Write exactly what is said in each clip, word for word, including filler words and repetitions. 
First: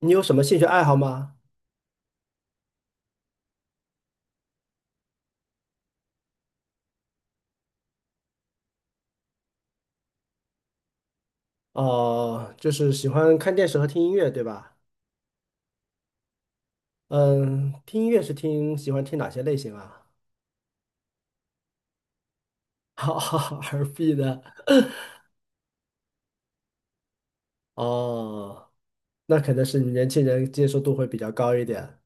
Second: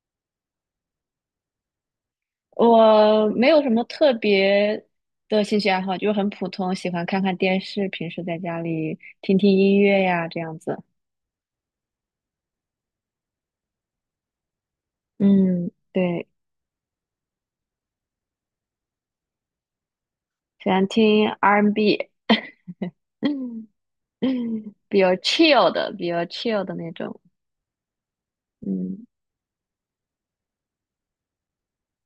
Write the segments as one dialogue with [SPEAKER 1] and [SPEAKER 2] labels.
[SPEAKER 1] 你有什么兴趣爱好吗？
[SPEAKER 2] 我没有什么特别的兴趣爱好，就是很普通，喜欢看看电视，平时在家里听听音乐呀，这样子。
[SPEAKER 1] 哦、就是喜欢看电视和听音乐，对吧？
[SPEAKER 2] 嗯，对，
[SPEAKER 1] 嗯，听音乐是听，喜欢听哪些类型啊
[SPEAKER 2] 喜欢听 R and B，嗯
[SPEAKER 1] ？R and B 的，
[SPEAKER 2] 嗯，比较 chill 的，比较 chill 的那种。
[SPEAKER 1] 哦，
[SPEAKER 2] 嗯
[SPEAKER 1] 那可能是你年轻人接受度会比较高一点。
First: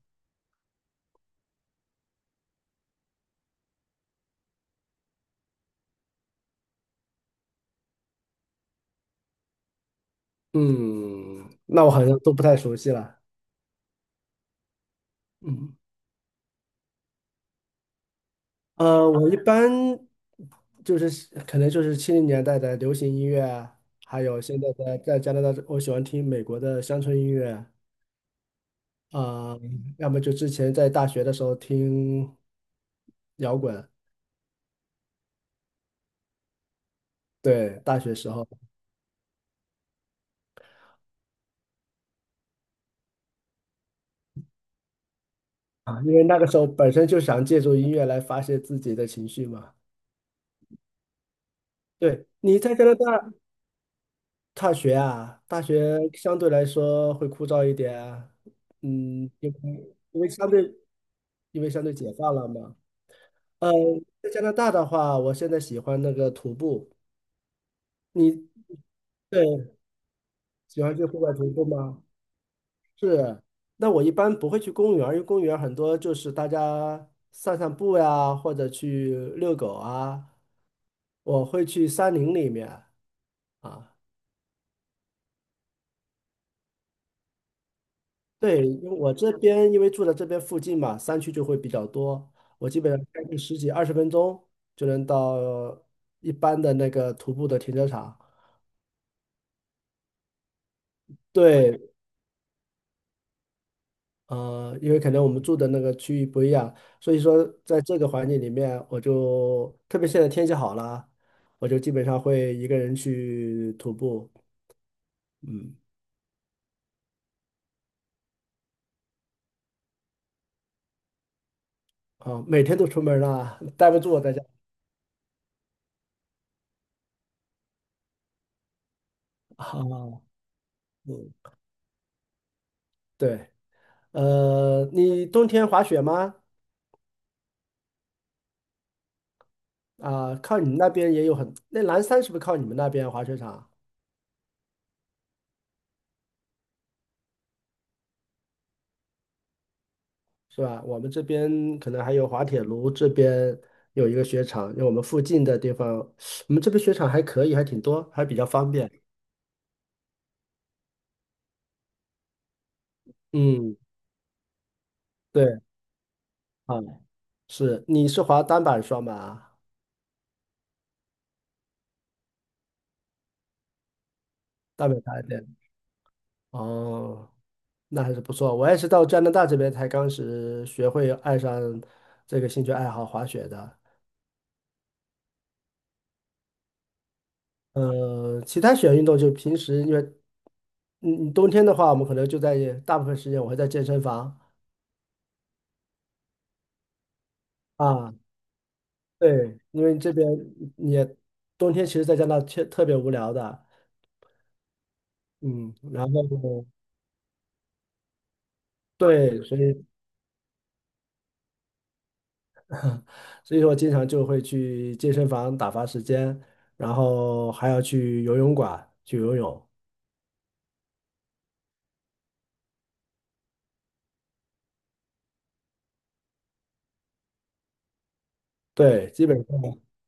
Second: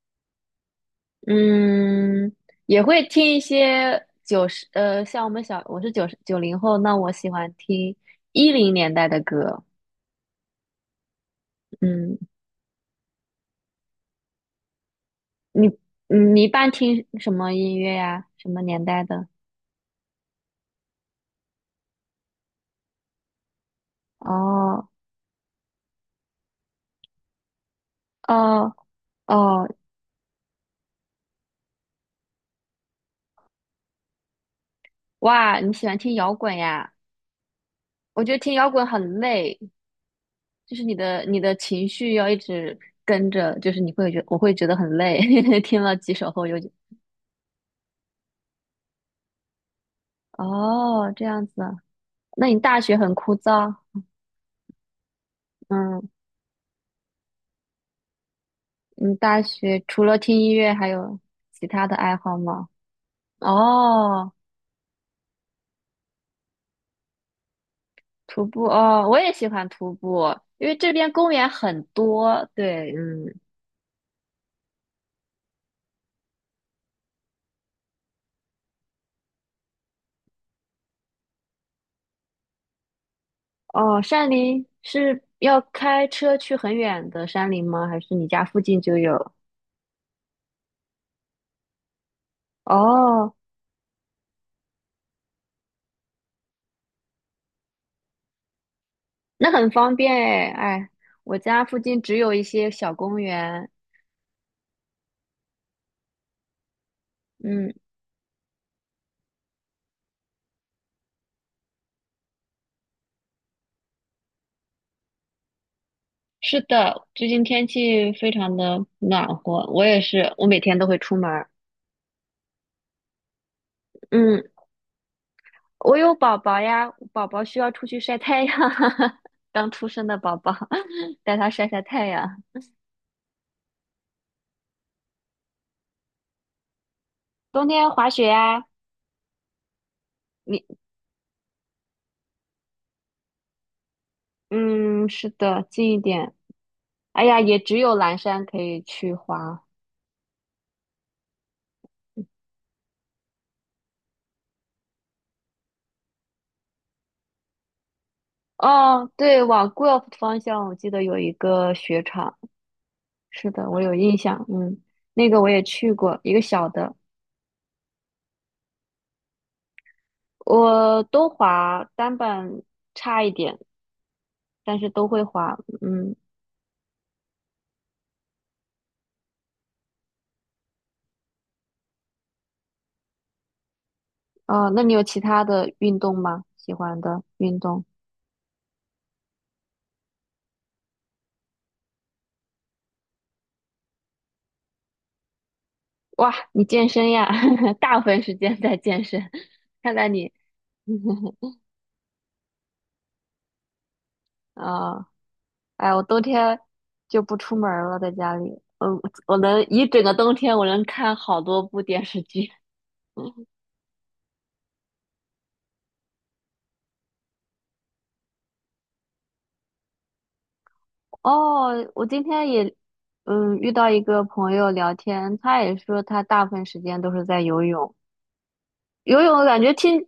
[SPEAKER 2] 嗯，也会听一些九十，呃，像我们小，我是九十九零后，那我喜欢听一零年代的歌。
[SPEAKER 1] 嗯，那我好
[SPEAKER 2] 嗯，
[SPEAKER 1] 像都不太熟悉了。
[SPEAKER 2] 你
[SPEAKER 1] 嗯，
[SPEAKER 2] 嗯你一般听什么音乐呀？什么年代
[SPEAKER 1] 呃，
[SPEAKER 2] 的？
[SPEAKER 1] 我一般就是可能就是七零年代的流行音乐啊还有现在
[SPEAKER 2] 哦
[SPEAKER 1] 的在加拿大，我喜欢听美国的乡村音乐。
[SPEAKER 2] 哦
[SPEAKER 1] 啊，
[SPEAKER 2] 哦，
[SPEAKER 1] 要么就之前在大学的时候听摇滚，
[SPEAKER 2] 哇，你喜欢听摇滚呀？
[SPEAKER 1] 对，大学
[SPEAKER 2] 我
[SPEAKER 1] 时
[SPEAKER 2] 觉得
[SPEAKER 1] 候
[SPEAKER 2] 听摇滚很累，就是你的你的情绪要一直跟着，就是你会觉我会觉得很累，听了
[SPEAKER 1] 啊，因
[SPEAKER 2] 几
[SPEAKER 1] 为
[SPEAKER 2] 首
[SPEAKER 1] 那
[SPEAKER 2] 后
[SPEAKER 1] 个时
[SPEAKER 2] 又
[SPEAKER 1] 候
[SPEAKER 2] 觉
[SPEAKER 1] 本身就想借助音乐来发泄自己的情绪嘛。
[SPEAKER 2] 哦，这样子啊，
[SPEAKER 1] 对，
[SPEAKER 2] 那你
[SPEAKER 1] 你在
[SPEAKER 2] 大
[SPEAKER 1] 加拿
[SPEAKER 2] 学很
[SPEAKER 1] 大
[SPEAKER 2] 枯燥？
[SPEAKER 1] 大学啊，大学
[SPEAKER 2] 嗯，
[SPEAKER 1] 相对来说会枯燥一点啊，
[SPEAKER 2] 你
[SPEAKER 1] 嗯，
[SPEAKER 2] 大
[SPEAKER 1] 因
[SPEAKER 2] 学
[SPEAKER 1] 为
[SPEAKER 2] 除了
[SPEAKER 1] 因为
[SPEAKER 2] 听
[SPEAKER 1] 相
[SPEAKER 2] 音乐
[SPEAKER 1] 对
[SPEAKER 2] 还有
[SPEAKER 1] 因
[SPEAKER 2] 其
[SPEAKER 1] 为相
[SPEAKER 2] 他
[SPEAKER 1] 对
[SPEAKER 2] 的
[SPEAKER 1] 解
[SPEAKER 2] 爱
[SPEAKER 1] 放
[SPEAKER 2] 好
[SPEAKER 1] 了
[SPEAKER 2] 吗？
[SPEAKER 1] 嘛。呃，在
[SPEAKER 2] 哦，
[SPEAKER 1] 加拿大的话，我现在喜欢那个徒步，
[SPEAKER 2] 徒
[SPEAKER 1] 你
[SPEAKER 2] 步哦，我也喜欢
[SPEAKER 1] 对
[SPEAKER 2] 徒步，因为
[SPEAKER 1] 喜
[SPEAKER 2] 这
[SPEAKER 1] 欢去
[SPEAKER 2] 边
[SPEAKER 1] 户
[SPEAKER 2] 公
[SPEAKER 1] 外
[SPEAKER 2] 园
[SPEAKER 1] 徒步
[SPEAKER 2] 很
[SPEAKER 1] 吗？
[SPEAKER 2] 多。对，嗯，
[SPEAKER 1] 是，那我一般不会去公园儿因为公园儿很多就是大家散散步呀，或者去遛狗啊。我会去山林里面啊，
[SPEAKER 2] 哦，山林是要开车去很远的山林吗？还是你家附
[SPEAKER 1] 对，
[SPEAKER 2] 近
[SPEAKER 1] 因为
[SPEAKER 2] 就
[SPEAKER 1] 我这
[SPEAKER 2] 有？
[SPEAKER 1] 边因为住在这边附近嘛，山区就会比较多，我基本上开
[SPEAKER 2] 哦，
[SPEAKER 1] 个十几二十分钟就能到一般的那个徒步的停车场。
[SPEAKER 2] 那很方便。哎，哎，我家附
[SPEAKER 1] 对，
[SPEAKER 2] 近只有一些小公园。
[SPEAKER 1] 呃，因为可能我们住的那个区域不一样，所以说
[SPEAKER 2] 嗯，
[SPEAKER 1] 在这个环境里面，我就特别现在天气好了，我就基本上会一个人去徒步，嗯，
[SPEAKER 2] 是的，最近天气非常的暖和，我也是，我每天都会出门儿。
[SPEAKER 1] 啊，每天都出门了，待不住我在
[SPEAKER 2] 嗯，
[SPEAKER 1] 家。
[SPEAKER 2] 我有宝宝呀，宝宝需要出去晒太阳，刚出生的
[SPEAKER 1] 啊，
[SPEAKER 2] 宝宝，
[SPEAKER 1] 嗯，
[SPEAKER 2] 带他晒晒太阳。
[SPEAKER 1] 对，呃，你冬天滑雪吗？
[SPEAKER 2] 冬天滑雪呀，
[SPEAKER 1] 啊，靠
[SPEAKER 2] 你，
[SPEAKER 1] 你们那边也有很，那蓝山是不是靠你们那边滑雪场啊？
[SPEAKER 2] 嗯，是的，近一点。哎呀，也只有蓝山可以去滑。
[SPEAKER 1] 是吧？我们这边可能还有滑铁卢这边有一个雪场，因为我们附近的地方，我们这边雪场还可以，还挺多，还比较方便。
[SPEAKER 2] 哦，对，往 g u e l p 方向，我记得有一个雪场，是的，
[SPEAKER 1] 嗯，
[SPEAKER 2] 我有印象。嗯，那个我
[SPEAKER 1] 对，
[SPEAKER 2] 也去过，一个小
[SPEAKER 1] 啊，
[SPEAKER 2] 的。
[SPEAKER 1] 是，你是滑单板双板啊？
[SPEAKER 2] 我都滑单板差一点，但
[SPEAKER 1] 单
[SPEAKER 2] 是
[SPEAKER 1] 板
[SPEAKER 2] 都
[SPEAKER 1] 大
[SPEAKER 2] 会
[SPEAKER 1] 一点。
[SPEAKER 2] 滑。嗯，
[SPEAKER 1] 哦，那还是不错。我也是到加拿大这边才刚是学会爱上这个兴趣爱好滑雪的。
[SPEAKER 2] 哦，那你有其他的运动吗？喜欢的运动？
[SPEAKER 1] 呃，其他雪运动就平时因为，嗯，冬天的话，我们可能就在大部分时间我会在健身房。
[SPEAKER 2] 哇，你健身呀，大部
[SPEAKER 1] 啊，
[SPEAKER 2] 分时间在健身，
[SPEAKER 1] 对，因
[SPEAKER 2] 看
[SPEAKER 1] 为
[SPEAKER 2] 来
[SPEAKER 1] 这边
[SPEAKER 2] 你
[SPEAKER 1] 嗯也 冬天，其实在加拿大特特别无聊的，
[SPEAKER 2] 啊、哦，
[SPEAKER 1] 嗯，
[SPEAKER 2] 哎，我
[SPEAKER 1] 然
[SPEAKER 2] 冬
[SPEAKER 1] 后
[SPEAKER 2] 天就不出门儿了，在家里，呃，我
[SPEAKER 1] 对，所
[SPEAKER 2] 能
[SPEAKER 1] 以
[SPEAKER 2] 一整个冬天，我能看好多部电视剧。
[SPEAKER 1] 所以说我经常就会去健身房打发时间，然后还要去游泳馆去游泳，
[SPEAKER 2] 哦，我今天也，嗯，遇到一个朋友聊天，他也说他大部分时间都是在游泳，
[SPEAKER 1] 对，
[SPEAKER 2] 游
[SPEAKER 1] 基本
[SPEAKER 2] 泳感觉
[SPEAKER 1] 上，
[SPEAKER 2] 听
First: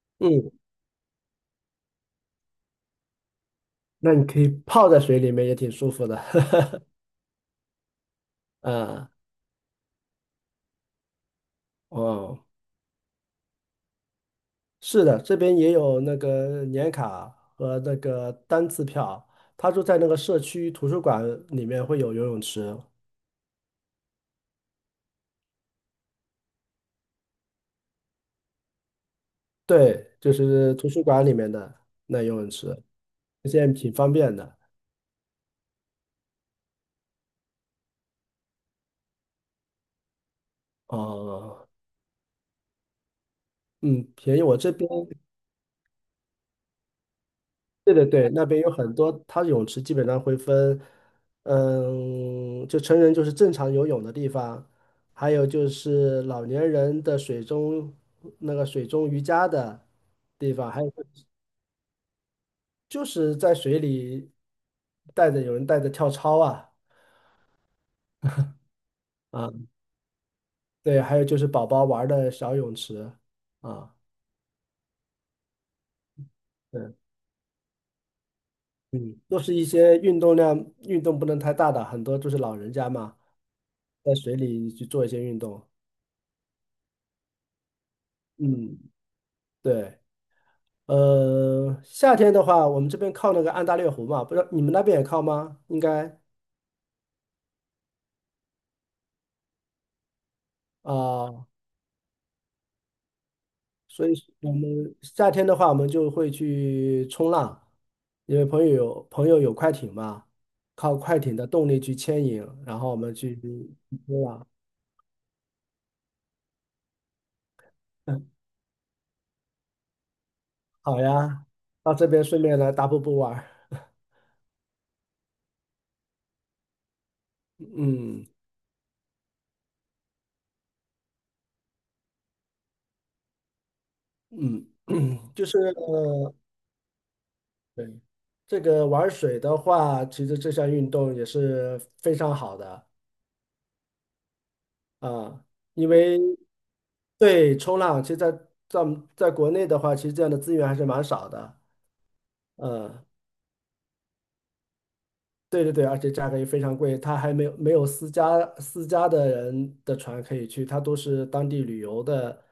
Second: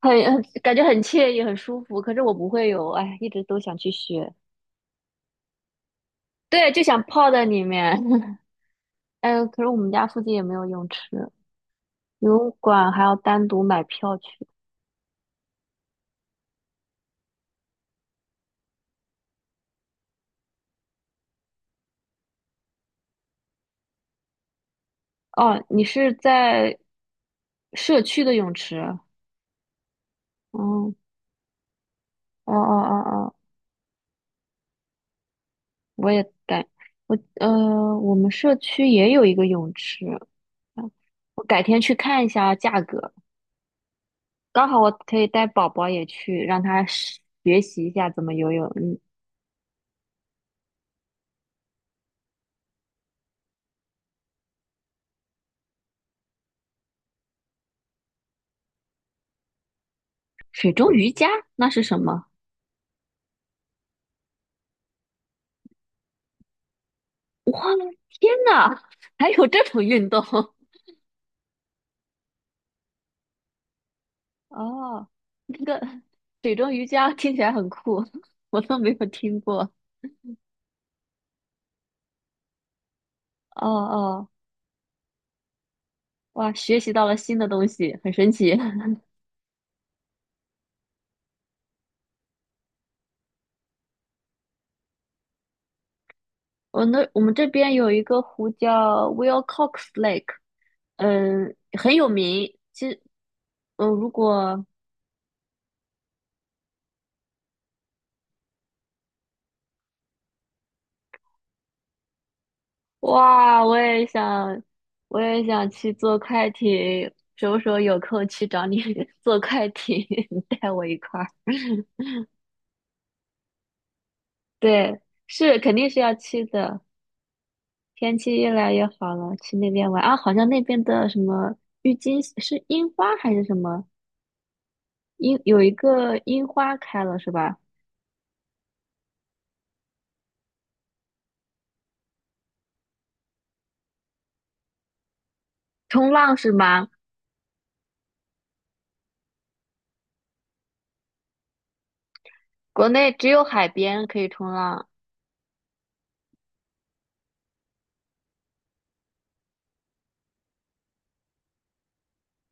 [SPEAKER 2] 很很
[SPEAKER 1] 嗯，
[SPEAKER 2] 感觉很惬意，很舒服。可是我不会游，哎，一直都想去
[SPEAKER 1] 那你
[SPEAKER 2] 学。
[SPEAKER 1] 可以泡在水里面也挺舒服的，
[SPEAKER 2] 对，就想泡在里面。
[SPEAKER 1] 嗯，
[SPEAKER 2] 哎，可是我们家附近也没有泳池，游
[SPEAKER 1] 哦，
[SPEAKER 2] 泳馆还要单独买票去。
[SPEAKER 1] 是的，这边也有那个年卡和那个单次票，他就在那个社区图书馆里面会有游泳池。
[SPEAKER 2] 哦，你是在社区的泳池？
[SPEAKER 1] 对，就是图书
[SPEAKER 2] 哦
[SPEAKER 1] 馆里面的那游泳
[SPEAKER 2] 哦
[SPEAKER 1] 池，
[SPEAKER 2] 哦哦哦，
[SPEAKER 1] 现在挺方便的。
[SPEAKER 2] 我也改，我呃，我们社区也有一个泳池，啊，我改
[SPEAKER 1] 哦，
[SPEAKER 2] 天去看一下价格，
[SPEAKER 1] 嗯，便宜。我
[SPEAKER 2] 刚
[SPEAKER 1] 这
[SPEAKER 2] 好
[SPEAKER 1] 边，
[SPEAKER 2] 我可以带宝宝也去，让他学学习一
[SPEAKER 1] 对对
[SPEAKER 2] 下怎
[SPEAKER 1] 对，
[SPEAKER 2] 么
[SPEAKER 1] 那
[SPEAKER 2] 游
[SPEAKER 1] 边
[SPEAKER 2] 泳。
[SPEAKER 1] 有很
[SPEAKER 2] 嗯，
[SPEAKER 1] 多，它泳池基本上会分，嗯，就成人就是正常游泳的地方，还有就是老年人的水中那个水中瑜伽的地方，
[SPEAKER 2] 水
[SPEAKER 1] 还
[SPEAKER 2] 中
[SPEAKER 1] 有
[SPEAKER 2] 瑜伽那是什么？
[SPEAKER 1] 就是在水里带着有人带着跳操啊
[SPEAKER 2] 天呐，还有
[SPEAKER 1] 啊，
[SPEAKER 2] 这种运动？
[SPEAKER 1] 对，还有就是宝宝玩儿的小泳池啊。
[SPEAKER 2] 哦，那个水中瑜
[SPEAKER 1] 对。
[SPEAKER 2] 伽听起来很酷，我都没有
[SPEAKER 1] 嗯，都
[SPEAKER 2] 听
[SPEAKER 1] 是一
[SPEAKER 2] 过。
[SPEAKER 1] 些运动量，运动不能太大的，很多就是老人家嘛，
[SPEAKER 2] 哦
[SPEAKER 1] 在
[SPEAKER 2] 哦，
[SPEAKER 1] 水里去做一些运动。
[SPEAKER 2] 哇，学习到了新的东西，很神奇。
[SPEAKER 1] 嗯，对，呃，夏天的话，我们这边靠那个安大略湖嘛，不知道你们那边也靠吗？应该
[SPEAKER 2] 我那我们这边有一个湖叫 Wilcox Lake，
[SPEAKER 1] 啊，
[SPEAKER 2] 嗯，很有名。其实，嗯，
[SPEAKER 1] 所
[SPEAKER 2] 如
[SPEAKER 1] 以我
[SPEAKER 2] 果
[SPEAKER 1] 们夏天的话，我们就会去冲浪，因为朋友有朋友有快艇嘛，靠快艇的动力去牵引，然后我们去
[SPEAKER 2] 哇，
[SPEAKER 1] 去
[SPEAKER 2] 我也
[SPEAKER 1] 冲浪。
[SPEAKER 2] 想，我也想去坐快艇，什么时候有空去 找你 坐快艇，你带我一
[SPEAKER 1] 好
[SPEAKER 2] 块儿。
[SPEAKER 1] 呀，到这边顺便来大瀑布玩儿
[SPEAKER 2] 对，是肯定是要去的。天
[SPEAKER 1] 嗯。
[SPEAKER 2] 气越来越好了，去那边玩啊！好像那边的什么郁金是樱花还是什么？
[SPEAKER 1] 嗯，
[SPEAKER 2] 樱
[SPEAKER 1] 就是
[SPEAKER 2] 有一个
[SPEAKER 1] 呃
[SPEAKER 2] 樱花开了是吧？
[SPEAKER 1] 对这个玩水的话，其实这项运动也是非常好的啊，因
[SPEAKER 2] 冲
[SPEAKER 1] 为
[SPEAKER 2] 浪是吗？
[SPEAKER 1] 对冲浪，其实在在我们在国内的话，其实这样的资源还是蛮少的。
[SPEAKER 2] 国
[SPEAKER 1] 嗯，
[SPEAKER 2] 内只有海边可以冲浪。
[SPEAKER 1] 对对对，而且价格也非常贵，它还没有没有私家私家的人的船可以去，它都是当地旅游的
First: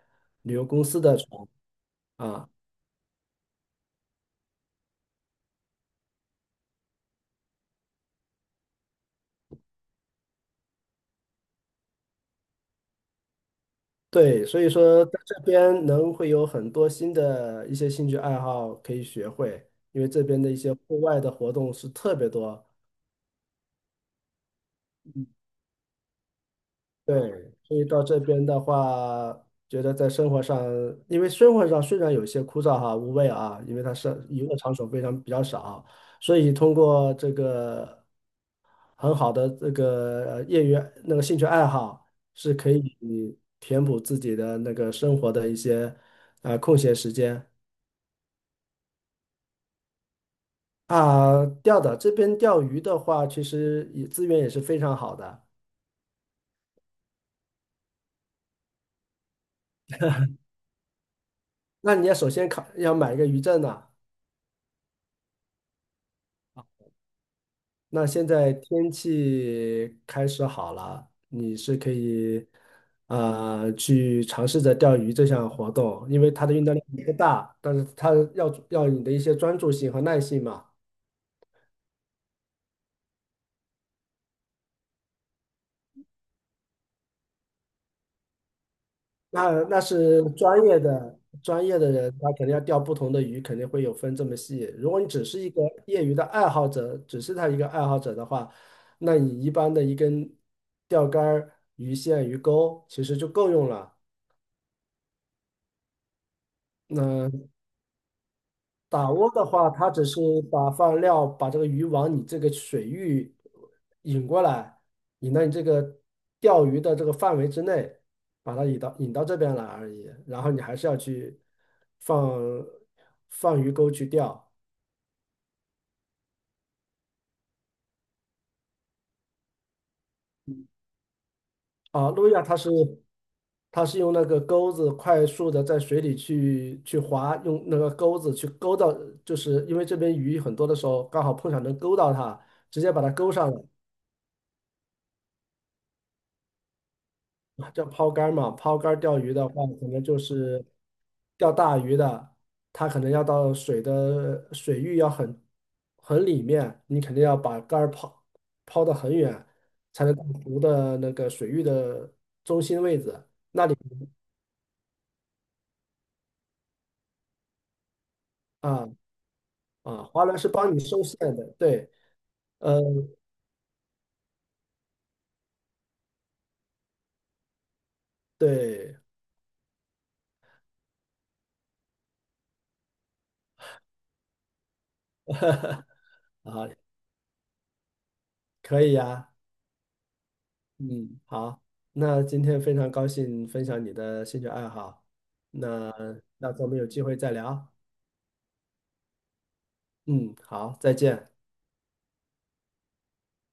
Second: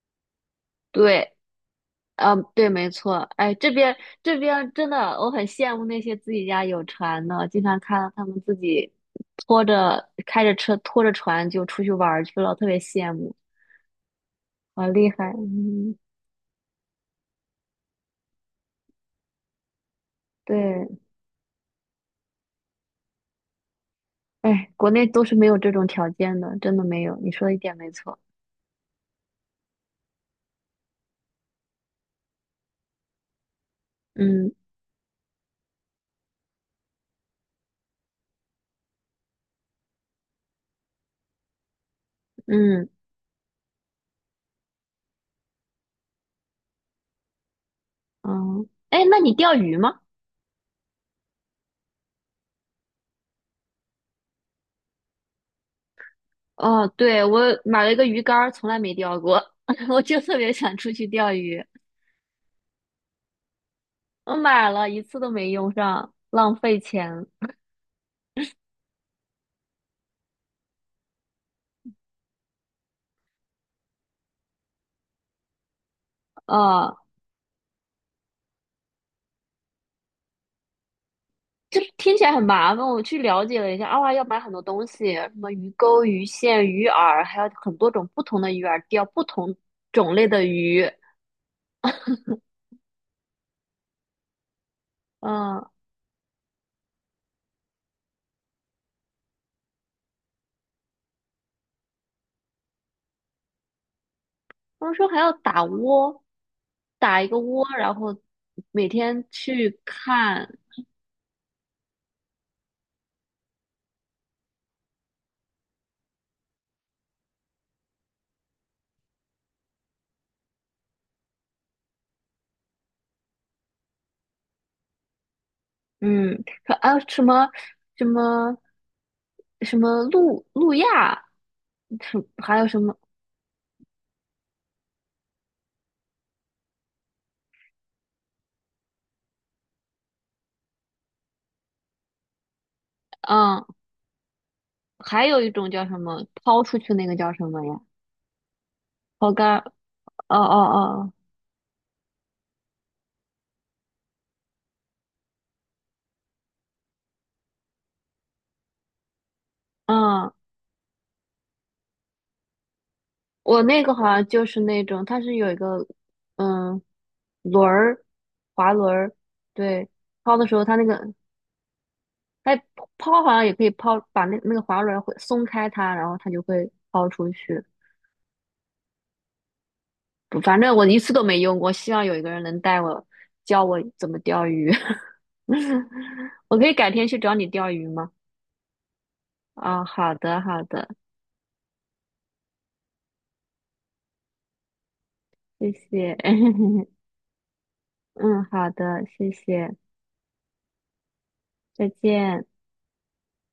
[SPEAKER 1] 旅游公司的
[SPEAKER 2] 对，
[SPEAKER 1] 船
[SPEAKER 2] 嗯，
[SPEAKER 1] 啊。
[SPEAKER 2] 对，没错。哎，这边这边真的，我很羡慕那些自己家有船的，经常看到他们自己拖着开着车拖着船就出去玩儿去了，特别羡慕，
[SPEAKER 1] 对，所以
[SPEAKER 2] 好
[SPEAKER 1] 说
[SPEAKER 2] 厉
[SPEAKER 1] 在
[SPEAKER 2] 害。
[SPEAKER 1] 这边
[SPEAKER 2] 嗯，
[SPEAKER 1] 能会有很多新的一些兴趣爱好可以学会，因为这边的一些
[SPEAKER 2] 对，
[SPEAKER 1] 户外的活动是特别多。
[SPEAKER 2] 哎，国内都是没有这种条件的，真的没有。你
[SPEAKER 1] 对，
[SPEAKER 2] 说的一点
[SPEAKER 1] 所以
[SPEAKER 2] 没
[SPEAKER 1] 到
[SPEAKER 2] 错。
[SPEAKER 1] 这边的话，觉得在生活上，因为生活上虽然有些枯燥哈、无味啊，因为它是娱
[SPEAKER 2] 嗯
[SPEAKER 1] 乐场所非常比较少，所以通过这个很好的这个呃业余那个兴趣爱好，是可
[SPEAKER 2] 嗯
[SPEAKER 1] 以填补自己的那个生活的一些啊、呃空闲时间。
[SPEAKER 2] 嗯，哎，那你钓鱼吗？
[SPEAKER 1] 啊，钓的这边钓鱼的话，其实也资源也是非常好的。
[SPEAKER 2] 哦，对，我买了一个鱼竿儿，从来没钓过，我就特别想出去钓鱼。
[SPEAKER 1] 那你要首先考要买一个渔证呢、
[SPEAKER 2] 我买了一次都没用上，浪费钱。
[SPEAKER 1] 那现在天气开始好了，你是可以呃去尝试着钓鱼这项活动，因为它的运动量
[SPEAKER 2] 啊、
[SPEAKER 1] 不大，但是它要要你的一些专注性和耐性嘛。
[SPEAKER 2] 这听起来很麻烦。我去了解了一下，啊，要买很多东西，什么鱼钩、鱼线、鱼饵，还有很多种不同的鱼饵，钓不
[SPEAKER 1] 那
[SPEAKER 2] 同
[SPEAKER 1] 那
[SPEAKER 2] 种
[SPEAKER 1] 是
[SPEAKER 2] 类的
[SPEAKER 1] 专业
[SPEAKER 2] 鱼。
[SPEAKER 1] 的专业的人，他肯定要钓不同的鱼，肯定会有分这么细。如果你只是一个
[SPEAKER 2] 嗯，
[SPEAKER 1] 业余的爱好者，只是他一个爱好者的话，那你一般的一根钓竿儿、鱼线、鱼钩其实就够用了。
[SPEAKER 2] 他们说还要打窝，打一个
[SPEAKER 1] 那
[SPEAKER 2] 窝，然后每
[SPEAKER 1] 打
[SPEAKER 2] 天
[SPEAKER 1] 窝的话，
[SPEAKER 2] 去
[SPEAKER 1] 它只是
[SPEAKER 2] 看。
[SPEAKER 1] 把放料，把这个鱼往你这个水域引过来，引到你这个钓鱼的这个范围之内，把它引到引到这边来而已。然后你还是要去放放鱼钩去钓
[SPEAKER 2] 嗯，说啊什么什么什么路路亚，
[SPEAKER 1] 啊。
[SPEAKER 2] 什
[SPEAKER 1] 路亚它
[SPEAKER 2] 还有
[SPEAKER 1] 是
[SPEAKER 2] 什么？
[SPEAKER 1] 它是用那个钩子快速的在水里去去划，用那个钩子去勾到，就是因为这边鱼很多的时候刚好碰巧能勾到它，直接把它勾上来。
[SPEAKER 2] 嗯，还有一种叫什么抛出去那个叫什么
[SPEAKER 1] 啊
[SPEAKER 2] 呀？
[SPEAKER 1] 叫抛竿儿嘛，抛竿儿钓
[SPEAKER 2] 抛
[SPEAKER 1] 鱼的话，
[SPEAKER 2] 竿？
[SPEAKER 1] 可能就
[SPEAKER 2] 哦
[SPEAKER 1] 是
[SPEAKER 2] 哦
[SPEAKER 1] 钓大鱼的，它可能要到水的水域要很很里面，你肯定要把竿儿抛抛得很远，才能到
[SPEAKER 2] 哦，嗯，
[SPEAKER 1] 湖的那个水域的中心位置
[SPEAKER 2] 我那个好像就是那种，它是有一个嗯轮儿，滑
[SPEAKER 1] 啊
[SPEAKER 2] 轮儿，对，
[SPEAKER 1] 啊，华
[SPEAKER 2] 抛
[SPEAKER 1] 人
[SPEAKER 2] 的
[SPEAKER 1] 是
[SPEAKER 2] 时候
[SPEAKER 1] 帮
[SPEAKER 2] 它
[SPEAKER 1] 你
[SPEAKER 2] 那
[SPEAKER 1] 收
[SPEAKER 2] 个
[SPEAKER 1] 线的，对，
[SPEAKER 2] 哎
[SPEAKER 1] 呃，
[SPEAKER 2] 抛好像也可以抛，把那那个滑轮儿会松开它，然后它就会抛出去。
[SPEAKER 1] 对，
[SPEAKER 2] 反正我一次都没用过，希望有一个人能带我，教我怎么钓鱼。我可以改天去找你钓鱼吗？
[SPEAKER 1] 可以呀，
[SPEAKER 2] 啊、好的，好的，
[SPEAKER 1] 嗯，好，那今天非常高兴分享你的兴趣爱好，
[SPEAKER 2] 谢
[SPEAKER 1] 那
[SPEAKER 2] 谢。
[SPEAKER 1] 那咱们有 机会再聊，
[SPEAKER 2] 嗯，好的，谢谢，
[SPEAKER 1] 嗯，好，再见。
[SPEAKER 2] 再见。